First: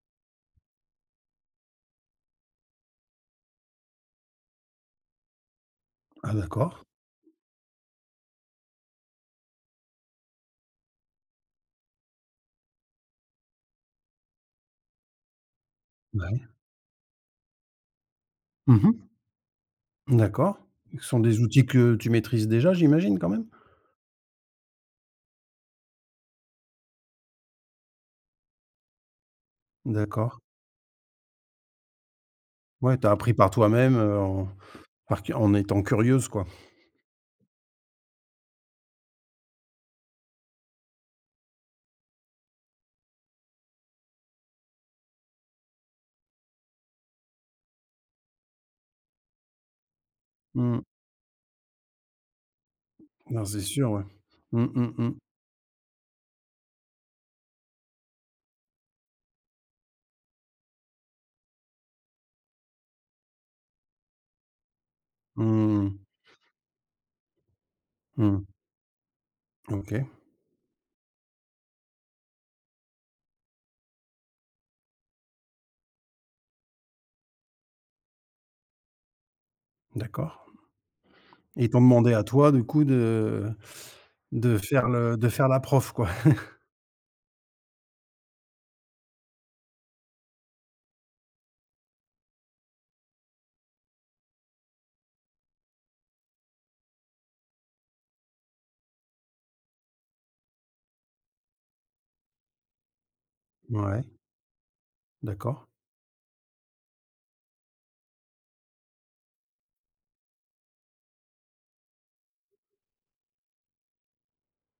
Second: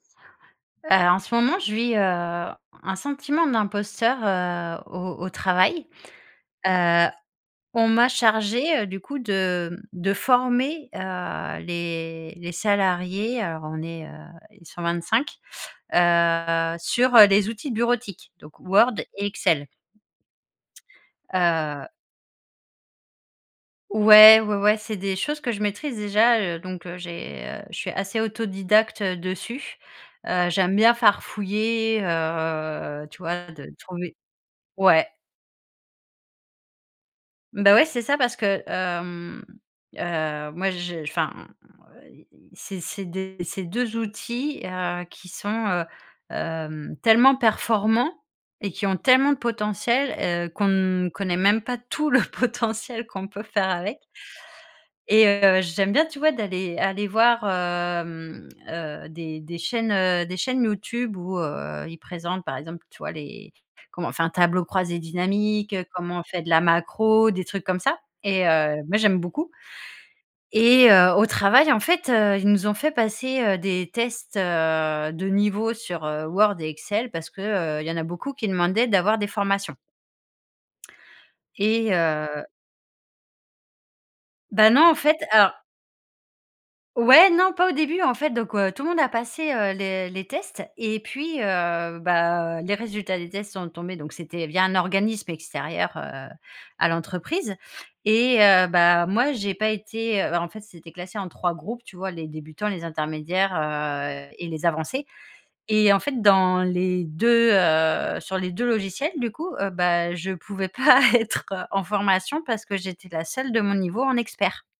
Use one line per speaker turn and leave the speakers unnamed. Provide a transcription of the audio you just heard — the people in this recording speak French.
Heu, en ce moment je vis, heu, un sentiment d'imposteur, heu, au au travail,
Ah, d'accord.
heu, on m'a chargé, heu, du coup de, hem, de former, heu, les les salariés. Alors, on est, heu, eh, 125,
Ouais.
heu, sur, heu, les outils bureautiques donc
Mmh
Word
mh.
et Excel
D'accord. Ce sont des outils
heu
que tu maîtrises déjà j'imagine quand même?
Ouais, ouais, ouais. C'est des choses que je maîtrise, déjà, heu, donc, heu, j'ai, heu, je suis assez autodidacte, heu, dessus,
D'accord.
heu, j'aime bien farfouiller,
Ouais, tu
heu,
as
tu
appris par
vois? De
toi-même,
trouver
heu, en
ouais.
par cur en étant curieuse, quoi?
Beh, ouais, c'est ça parce que hem, heu, moi, je, enfin, m et et c'est c'est des c'est 2 outils, heu, qui sont, heu, hem, tellement performants et qui ont tellement de potentiel, heu, qu'on
Mmh.
ne connaît même pas tout le potentiel qu'on peut
Ben, c'est
faire
sûr,
avec
ouais. Mmh mh, mmh.
et heu, j'aime bien, tu vois? D'aller aller voir, hem, heu, des des chaînes, heu, des chaînes YouTube où, heu, ils présentent, par exemple, tu vois? Les comment on fait un tableau croisé dynamique,
Mmh.
comment on fait de la macro, des trucs comme ça
Mmh.
et heu, moi, j'aime beaucoup
OK.
et heu, au travail, en fait, heu, ils nous ont fait passer, heu, des tests, heu, de niveau sur, heu, Word et Excel parce que, heu, il y en a beaucoup qui demandaient d'avoir des formations
D'accord et ils t'ont
et
demandé à
heu
toi, du coup, de de
Ben,
faire
non, en
le
fait,
de faire
alors
la prof, quoi?
Ouais, non, pas au début, en fait, donc, heu, tout le monde a passé, heu, le les tests et puis, heu, bah, les résultats des tests sont tombés donc c'était via un organisme extérieur, heu, à l'entreprise et heu, bah, moi, j'ai pas été heu, bah, en fait, c'était classé en 3 groupes, tu vois? Les débutants, les intermédiaires,
Ouais.
heu et les avancés
D'accord.
et en fait dans les, 2, heu, sur les 2 logiciels, du coup, heu, bah, je pouvais pas être en formation parce que j'étais la seule de mon niveau en expert.